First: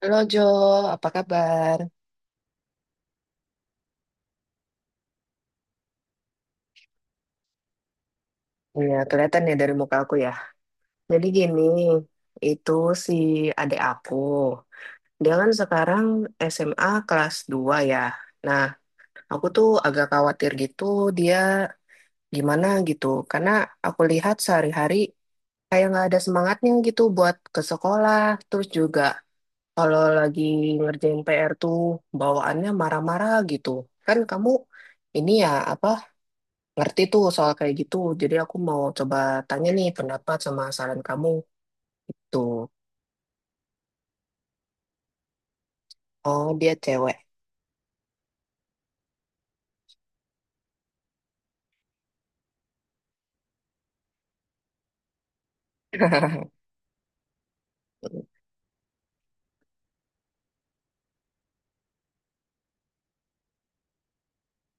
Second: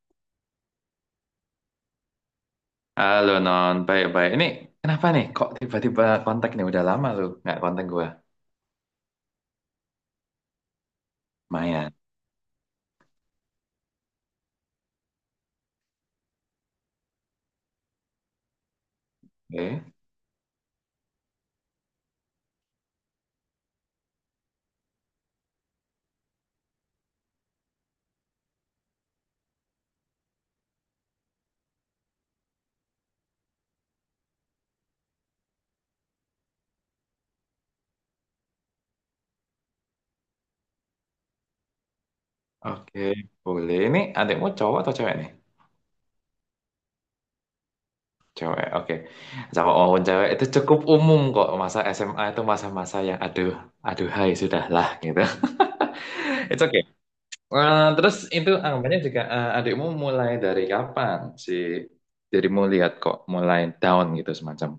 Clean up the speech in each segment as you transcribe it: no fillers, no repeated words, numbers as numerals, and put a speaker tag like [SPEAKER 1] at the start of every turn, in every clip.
[SPEAKER 1] Halo Jo, apa kabar?
[SPEAKER 2] Halo Non, baik-baik. Ini kenapa nih? Kok tiba-tiba kontak nih? Udah lama lu nggak kontak gua.
[SPEAKER 1] Iya, kelihatan ya dari muka aku ya. Jadi gini,
[SPEAKER 2] Mayan.
[SPEAKER 1] itu si adik aku. Dia kan sekarang SMA kelas 2 ya. Nah, aku tuh
[SPEAKER 2] Oke,
[SPEAKER 1] agak khawatir gitu dia gimana gitu. Karena aku lihat sehari-hari kayak nggak ada semangatnya gitu buat ke sekolah. Terus juga kalau lagi ngerjain PR tuh bawaannya marah-marah gitu. Kan kamu ini ya apa ngerti tuh soal kayak gitu. Jadi aku mau coba tanya nih pendapat sama saran kamu. Itu.
[SPEAKER 2] oke, boleh. Ini adikmu cowok atau cewek nih?
[SPEAKER 1] Oh, dia cewek.
[SPEAKER 2] Cewek, oke. Sama maupun cewek itu cukup umum kok. Masa SMA itu masa-masa yang aduh, aduh hai, sudahlah gitu. It's okay. Terus itu anggapannya juga adikmu mulai dari kapan sih? Jadi mau lihat kok mulai down gitu semacam.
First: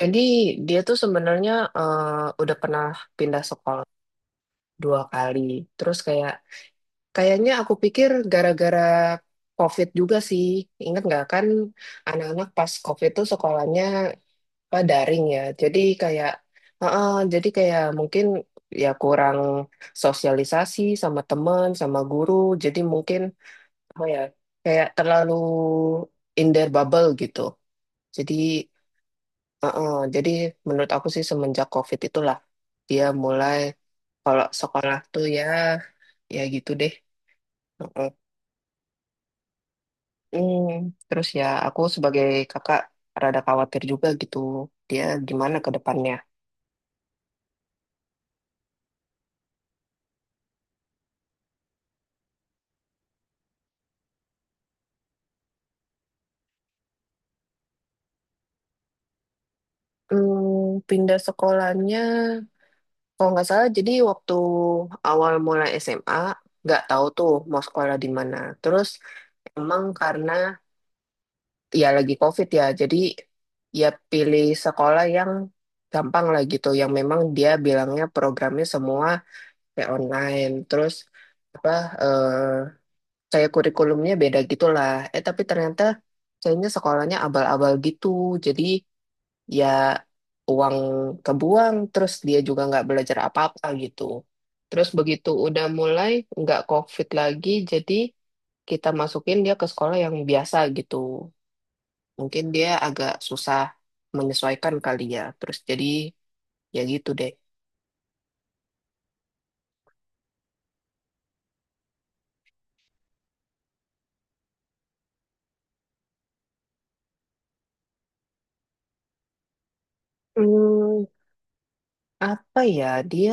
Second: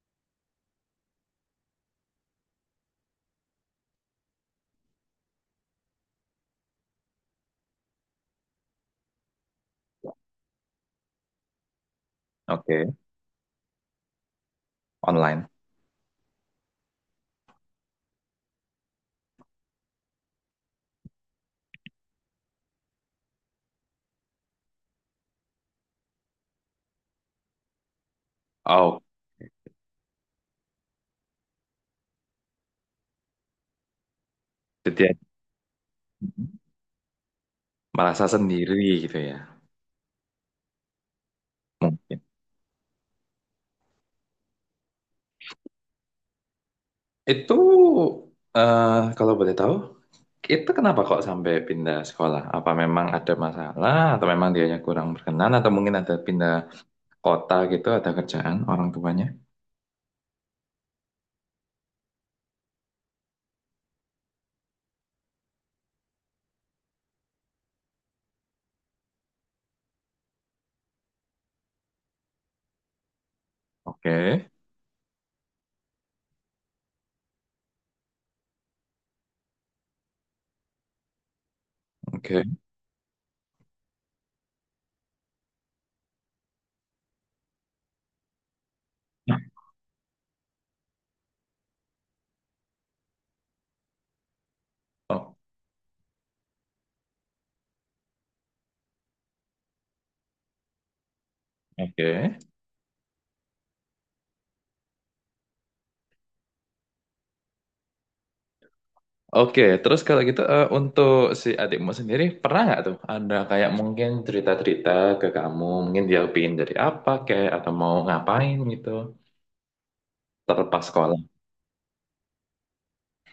[SPEAKER 1] Jadi dia tuh sebenarnya eh, udah pernah pindah sekolah dua kali. Terus kayak kayaknya aku pikir gara-gara COVID juga sih. Ingat nggak kan anak-anak pas
[SPEAKER 2] Oke.
[SPEAKER 1] COVID tuh sekolahnya apa, daring ya.
[SPEAKER 2] Online.
[SPEAKER 1] Jadi kayak heeh, jadi kayak mungkin ya kurang sosialisasi sama teman, sama guru. Jadi mungkin apa ya kayak terlalu in their bubble gitu jadi
[SPEAKER 2] Oh,
[SPEAKER 1] jadi menurut aku sih semenjak COVID itulah dia mulai kalau sekolah
[SPEAKER 2] jadi ya.
[SPEAKER 1] tuh ya ya
[SPEAKER 2] Hmm.
[SPEAKER 1] gitu deh. Uh, uh.
[SPEAKER 2] Merasa sendiri gitu ya
[SPEAKER 1] Hmm, terus ya aku
[SPEAKER 2] mungkin
[SPEAKER 1] sebagai kakak rada khawatir juga gitu dia gimana ke depannya.
[SPEAKER 2] itu. eh, Kalau boleh tahu, itu kenapa kok sampai pindah sekolah, apa memang ada masalah atau memang dianya kurang berkenan, atau mungkin ada pindah kota gitu, ada kerjaan orang tuanya.
[SPEAKER 1] Hmm, pindah sekolahnya kalau nggak salah jadi waktu awal mulai SMA nggak tahu tuh mau sekolah di mana terus emang karena ya lagi COVID ya, jadi ya
[SPEAKER 2] Oke,
[SPEAKER 1] pilih sekolah yang gampang lah gitu, yang memang dia bilangnya programnya semua kayak online, terus apa eh,
[SPEAKER 2] oke.
[SPEAKER 1] kayak kurikulumnya beda gitulah. Eh tapi ternyata kayaknya sekolahnya abal-abal gitu, jadi ya uang kebuang, terus dia juga nggak belajar apa-apa gitu. Terus begitu
[SPEAKER 2] Oh,
[SPEAKER 1] udah mulai nggak COVID lagi, jadi kita masukin dia ke sekolah yang biasa gitu.
[SPEAKER 2] oke,
[SPEAKER 1] Mungkin dia agak susah menyesuaikan kali ya. Terus jadi ya gitu deh.
[SPEAKER 2] oke. Terus kalau gitu, untuk si adikmu sendiri, pernah nggak tuh ada kayak mungkin cerita-cerita ke kamu, mungkin dia pingin dari apa kayak atau mau ngapain gitu terlepas
[SPEAKER 1] Hmm,
[SPEAKER 2] sekolah.
[SPEAKER 1] apa ya? Dia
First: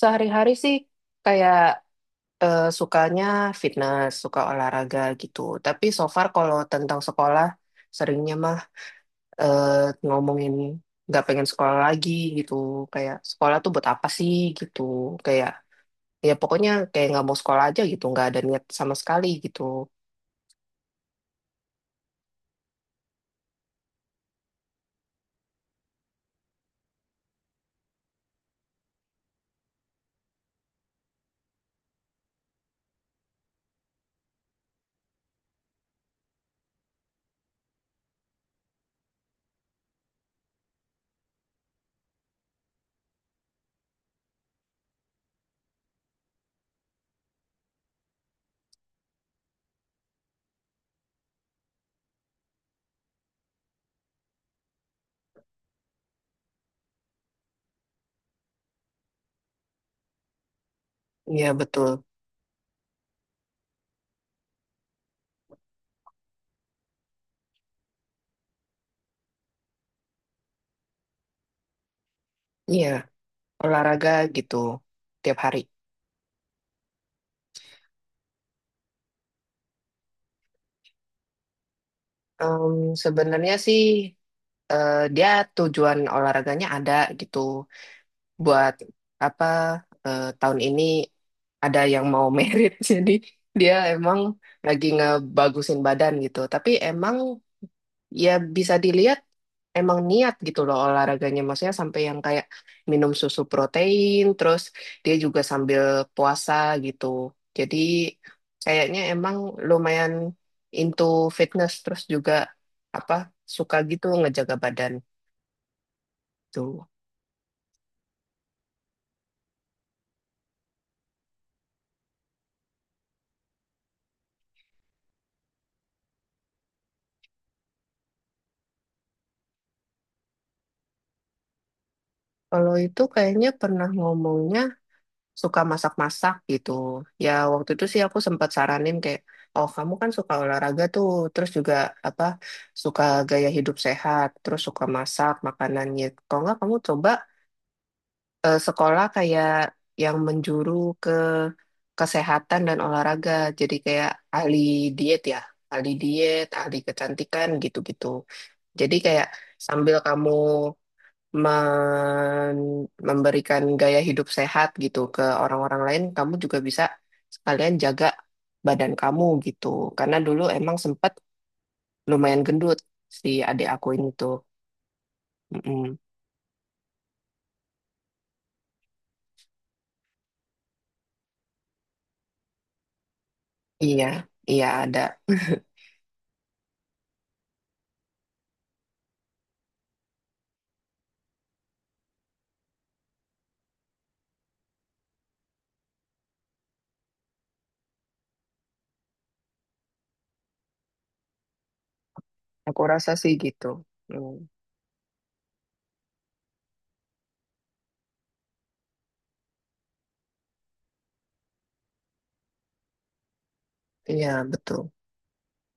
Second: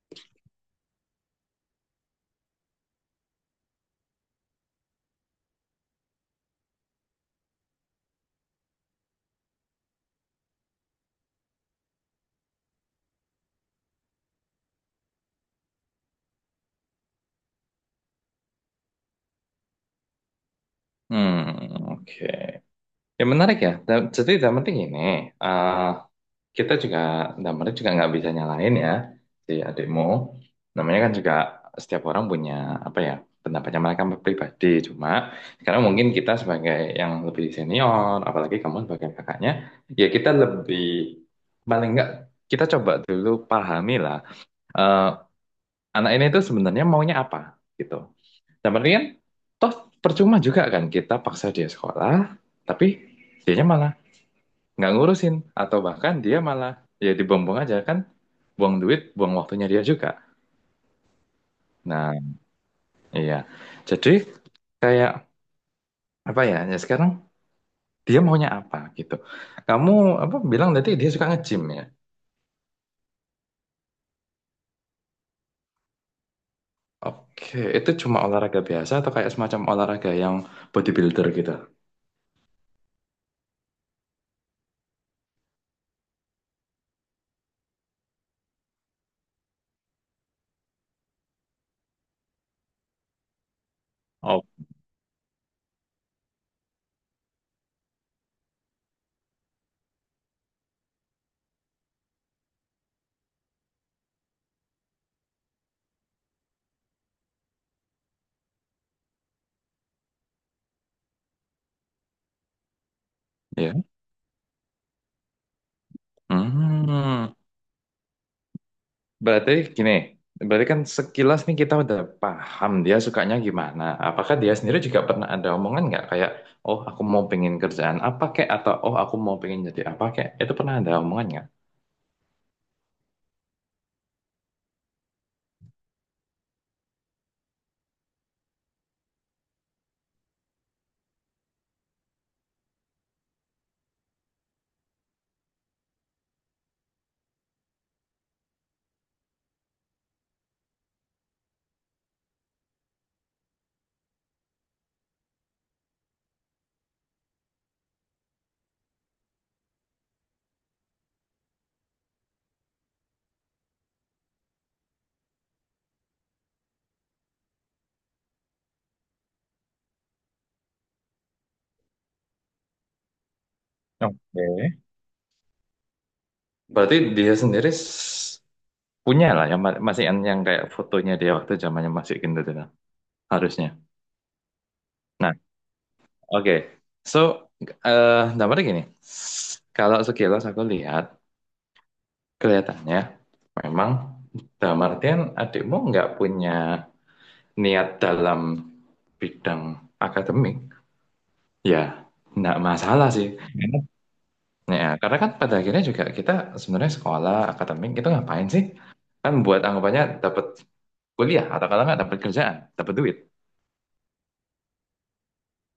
[SPEAKER 1] sehari-hari sih kayak sukanya fitness, suka olahraga gitu. Tapi so far kalau tentang sekolah, seringnya mah eh, ngomongin nggak pengen sekolah lagi gitu. Kayak sekolah tuh buat apa sih gitu. Kayak ya pokoknya kayak nggak mau sekolah aja gitu. Nggak ada niat sama sekali gitu.
[SPEAKER 2] Hmm, oke. Ya, menarik ya. Jadi yang penting ini, eh, kita juga, dalam arti juga nggak bisa nyalain ya si adikmu. Namanya kan juga setiap orang punya apa ya pendapatnya mereka pribadi. Cuma sekarang mungkin kita sebagai yang lebih senior, apalagi kamu sebagai kakaknya, ya kita lebih paling nggak kita coba dulu pahami lah, eh, anak ini itu sebenarnya maunya apa gitu. Dan kan toh percuma juga kan kita paksa dia sekolah, tapi dianya malah nggak ngurusin, atau bahkan dia malah ya dibuang-buang aja kan, buang duit, buang waktunya dia juga.
[SPEAKER 1] Iya betul.
[SPEAKER 2] Nah, iya. Jadi kayak apa ya? Ya sekarang dia maunya apa gitu. Kamu apa bilang nanti dia suka nge-gym ya?
[SPEAKER 1] Iya. Olahraga gitu tiap hari.
[SPEAKER 2] Oke, itu cuma olahraga biasa atau kayak semacam olahraga yang bodybuilder gitu?
[SPEAKER 1] Em, sebenarnya sih dia tujuan olahraganya ada gitu buat apa tahun ini ada yang mau merit jadi dia emang
[SPEAKER 2] Oh,
[SPEAKER 1] lagi ngebagusin badan gitu. Tapi emang ya bisa dilihat emang niat gitu loh olahraganya. Maksudnya sampai yang kayak minum susu protein, terus dia juga sambil puasa gitu. Jadi kayaknya emang lumayan into fitness, terus juga apa
[SPEAKER 2] ya.
[SPEAKER 1] suka gitu ngejaga badan tuh.
[SPEAKER 2] Hmm. Berarti gini, berarti kan sekilas nih kita udah paham dia sukanya gimana. Apakah dia sendiri juga pernah ada omongan nggak kayak, oh aku mau pengen kerjaan apa kek, atau oh aku mau pengen jadi apa kek. Itu pernah ada omongan nggak?
[SPEAKER 1] Kalau itu kayaknya pernah ngomongnya suka masak-masak gitu. Ya waktu itu sih aku sempat saranin kayak, oh kamu kan suka olahraga tuh, terus juga apa suka gaya hidup sehat, terus suka masak makanannya. Kalau nggak kamu coba sekolah kayak yang menjuru ke kesehatan dan olahraga, jadi kayak ahli diet ya, ahli diet, ahli kecantikan gitu-gitu. Jadi kayak sambil kamu memberikan gaya hidup sehat gitu ke orang-orang lain, kamu juga bisa sekalian jaga badan kamu gitu. Karena dulu emang sempat lumayan gendut si adik aku ini tuh.
[SPEAKER 2] Oke.
[SPEAKER 1] Mm-mm.
[SPEAKER 2] Berarti dia sendiri punya lah yang masih yang, kayak fotonya dia waktu zamannya masih gitu harusnya.
[SPEAKER 1] Iya, iya ada.
[SPEAKER 2] Nah, oke. So, dampaknya gini. S- Kalau sekilas aku lihat kelihatannya memang dalam artian adikmu nggak punya niat dalam bidang akademik, ya nggak
[SPEAKER 1] Aku
[SPEAKER 2] masalah
[SPEAKER 1] rasa
[SPEAKER 2] sih.
[SPEAKER 1] sih gitu. Mm.
[SPEAKER 2] Ya, karena kan pada akhirnya juga kita sebenarnya sekolah akademik itu ngapain sih? Kan buat anggapannya dapat kuliah, atau kalau nggak dapat kerjaan, dapat duit.
[SPEAKER 1] Iya, betul.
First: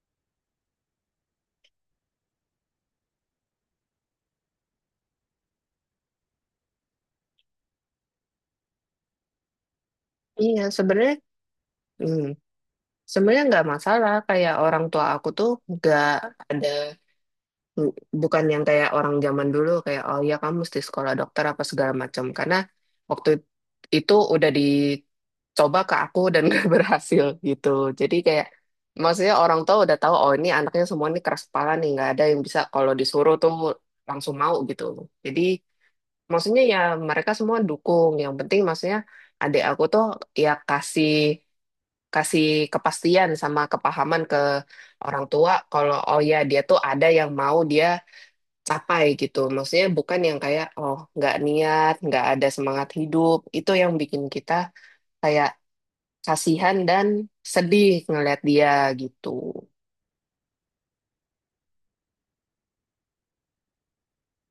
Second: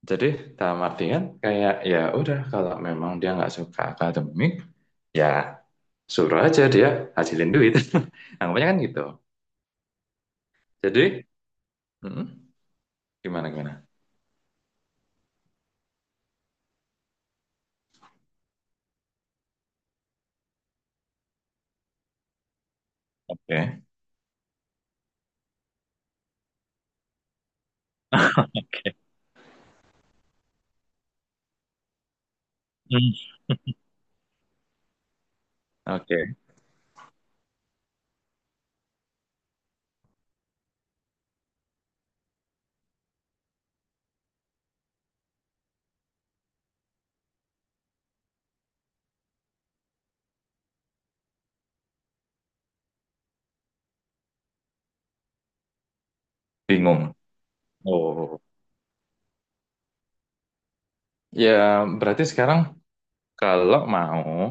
[SPEAKER 2] Jadi dalam artian kayak ya udah, kalau memang dia nggak suka akademik, ya suruh aja dia hasilin duit. Anggapannya kan gitu.
[SPEAKER 1] Iya, sebenarnya
[SPEAKER 2] Jadi
[SPEAKER 1] mm,
[SPEAKER 2] hmm,
[SPEAKER 1] sebenarnya
[SPEAKER 2] gimana
[SPEAKER 1] nggak
[SPEAKER 2] gimana?
[SPEAKER 1] masalah. Kayak orang tua aku tuh nggak ada Bu- bukan yang kayak orang zaman dulu kayak oh ya kamu mesti sekolah dokter apa segala macam karena waktu
[SPEAKER 2] Oke.
[SPEAKER 1] itu udah dicoba ke aku dan gak berhasil gitu jadi kayak maksudnya orang tua udah tahu oh ini anaknya semua ini keras kepala nih nggak ada yang bisa kalau
[SPEAKER 2] Hmm.
[SPEAKER 1] disuruh tuh langsung mau gitu jadi
[SPEAKER 2] Oke, okay.
[SPEAKER 1] maksudnya ya mereka semua dukung yang penting maksudnya adik aku tuh ya kasih kasih kepastian sama kepahaman ke orang tua kalau oh ya dia tuh ada yang mau dia capai gitu. Maksudnya bukan yang kayak oh nggak niat, nggak ada semangat hidup. Itu yang bikin kita kayak kasihan dan
[SPEAKER 2] Bingung.
[SPEAKER 1] sedih ngeliat
[SPEAKER 2] Oh,
[SPEAKER 1] dia gitu.
[SPEAKER 2] ya, berarti sekarang. Kalau mau,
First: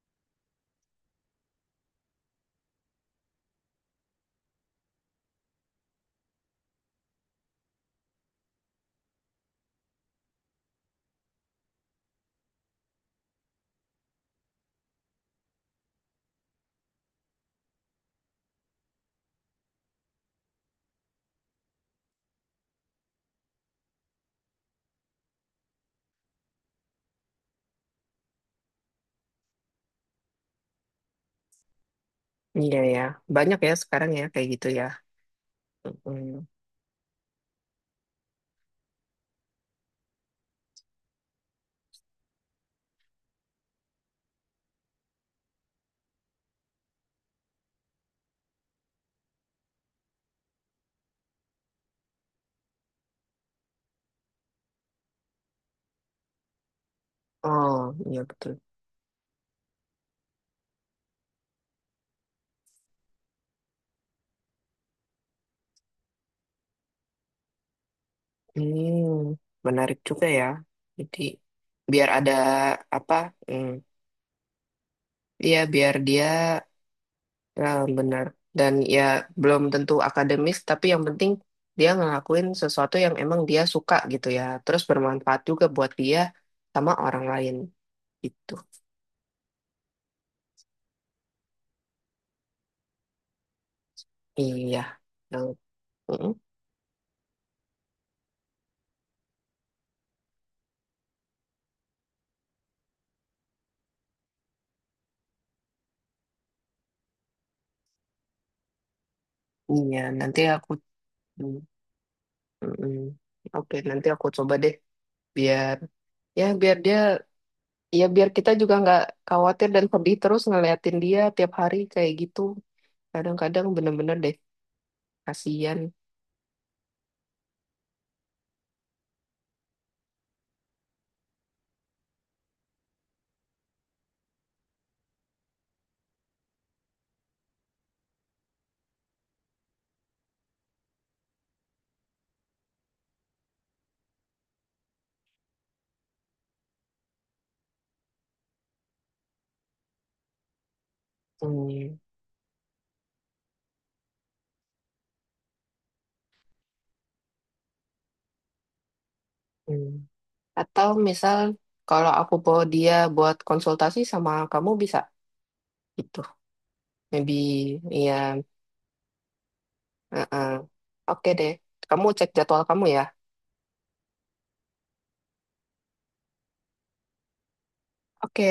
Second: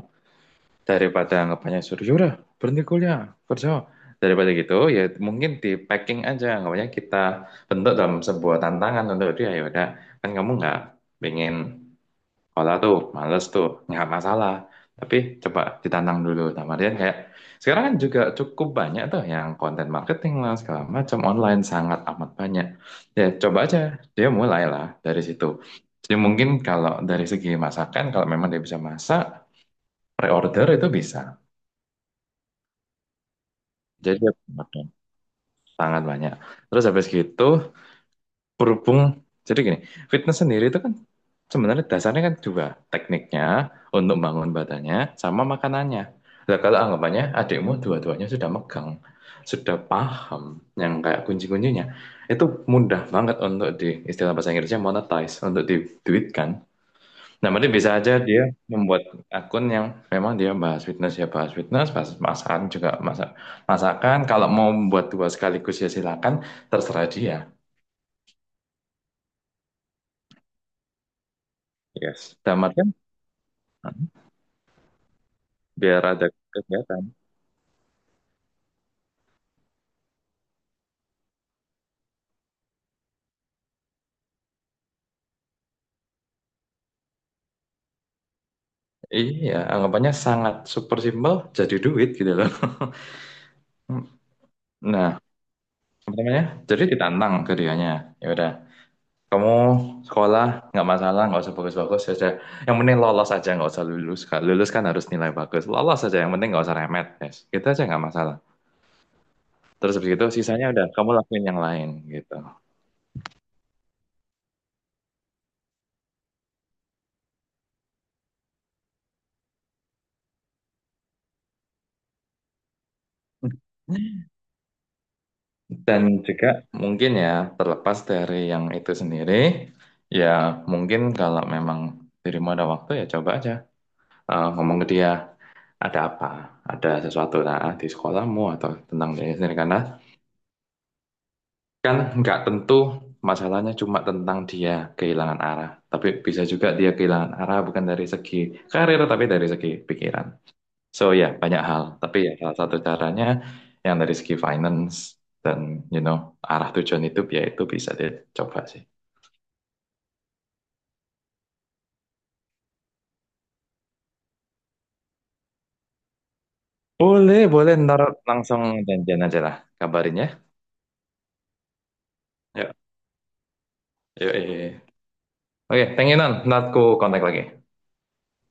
[SPEAKER 2] daripada anggapannya suruh, yaudah berhenti kuliah, kerja. Daripada gitu, ya mungkin di packing aja. Anggapannya kita bentuk dalam sebuah tantangan untuk dia, yaudah. Kan kamu nggak pengen olah tuh, males tuh, nggak masalah. Tapi coba ditantang dulu. Sama dia kayak, sekarang kan juga cukup banyak tuh yang konten marketing lah, segala macam online sangat amat banyak. Ya coba aja, dia mulailah dari situ. Jadi mungkin kalau dari segi masakan, kalau memang dia bisa masak, pre-order itu bisa.
[SPEAKER 1] Iya ya, banyak ya sekarang
[SPEAKER 2] Jadi
[SPEAKER 1] ya
[SPEAKER 2] dia
[SPEAKER 1] kayak gitu
[SPEAKER 2] pakai
[SPEAKER 1] ya.
[SPEAKER 2] sangat banyak.
[SPEAKER 1] Mm-mm.
[SPEAKER 2] Terus habis gitu, berhubung jadi gini, fitness sendiri itu kan sebenarnya dasarnya kan dua, tekniknya untuk bangun badannya sama makanannya. Nah, kalau anggapannya adikmu dua-duanya sudah megang, sudah paham yang kayak kunci-kuncinya, itu mudah banget untuk di istilah bahasa Inggrisnya monetize, untuk diduitkan. Nah, berarti bisa
[SPEAKER 1] Oh
[SPEAKER 2] aja
[SPEAKER 1] iya
[SPEAKER 2] dia
[SPEAKER 1] betul.
[SPEAKER 2] membuat akun yang memang dia bahas fitness ya bahas fitness, bahas masakan juga masak masakan. Kalau mau membuat dua sekaligus ya silakan, terserah dia.
[SPEAKER 1] Hmm, menarik juga ya. Jadi biar ada
[SPEAKER 2] Yes. Dalam artian
[SPEAKER 1] apa? Hmm, iya biar
[SPEAKER 2] biar
[SPEAKER 1] dia
[SPEAKER 2] ada kegiatan.
[SPEAKER 1] ya, benar. Dan ya belum tentu akademis, tapi yang penting dia ngelakuin sesuatu yang emang dia suka gitu ya. Terus bermanfaat juga buat dia sama orang lain gitu.
[SPEAKER 2] Iya, anggapannya sangat super simple jadi duit gitu loh.
[SPEAKER 1] Iya.
[SPEAKER 2] Nah,
[SPEAKER 1] Yang-
[SPEAKER 2] apa namanya?
[SPEAKER 1] mm-mm.
[SPEAKER 2] Jadi ditantang ke dianya. Ya udah. Kamu sekolah nggak masalah, nggak usah bagus-bagus saja. Yang penting lolos aja, nggak usah lulus. Kan lulus kan harus nilai bagus. Lolos aja, yang penting nggak usah remet tes. Gitu aja nggak masalah. Terus
[SPEAKER 1] Iya,
[SPEAKER 2] habis itu
[SPEAKER 1] nanti
[SPEAKER 2] sisanya
[SPEAKER 1] aku
[SPEAKER 2] udah kamu lakuin
[SPEAKER 1] mm,
[SPEAKER 2] yang lain gitu.
[SPEAKER 1] mm-mm. Oke, nanti aku coba deh biar ya biar dia ya biar kita juga nggak khawatir dan pedih terus ngeliatin dia tiap hari kayak gitu. Kadang-kadang bener-bener deh kasihan.
[SPEAKER 2] Dan juga mungkin ya terlepas dari yang itu sendiri, ya mungkin kalau memang dirimu ada waktu ya coba aja. Ngomong ke dia ada apa, ada sesuatu lah di sekolahmu atau tentang diri sendiri, karena kan nggak tentu masalahnya cuma tentang dia kehilangan arah. Tapi bisa juga dia kehilangan arah bukan dari segi karir, tapi dari segi pikiran. So ya, banyak hal.
[SPEAKER 1] Hmm.
[SPEAKER 2] Tapi ya salah satu caranya yang dari segi finance dan you know arah tujuan hidup ya, itu bisa dicoba sih.
[SPEAKER 1] Hmm. Atau misal kalau aku bawa dia buat konsultasi sama kamu bisa gitu. Maybe
[SPEAKER 2] Boleh, boleh. Ntar
[SPEAKER 1] iya.
[SPEAKER 2] langsung janjian aja lah, kabarin ya.
[SPEAKER 1] Heeh. Oke deh. Kamu cek jadwal
[SPEAKER 2] Yuk,
[SPEAKER 1] kamu ya.
[SPEAKER 2] yuk, yuk, yuk. Oke, thank you, Nan. Ntar ku kontak lagi.
[SPEAKER 1] Oke.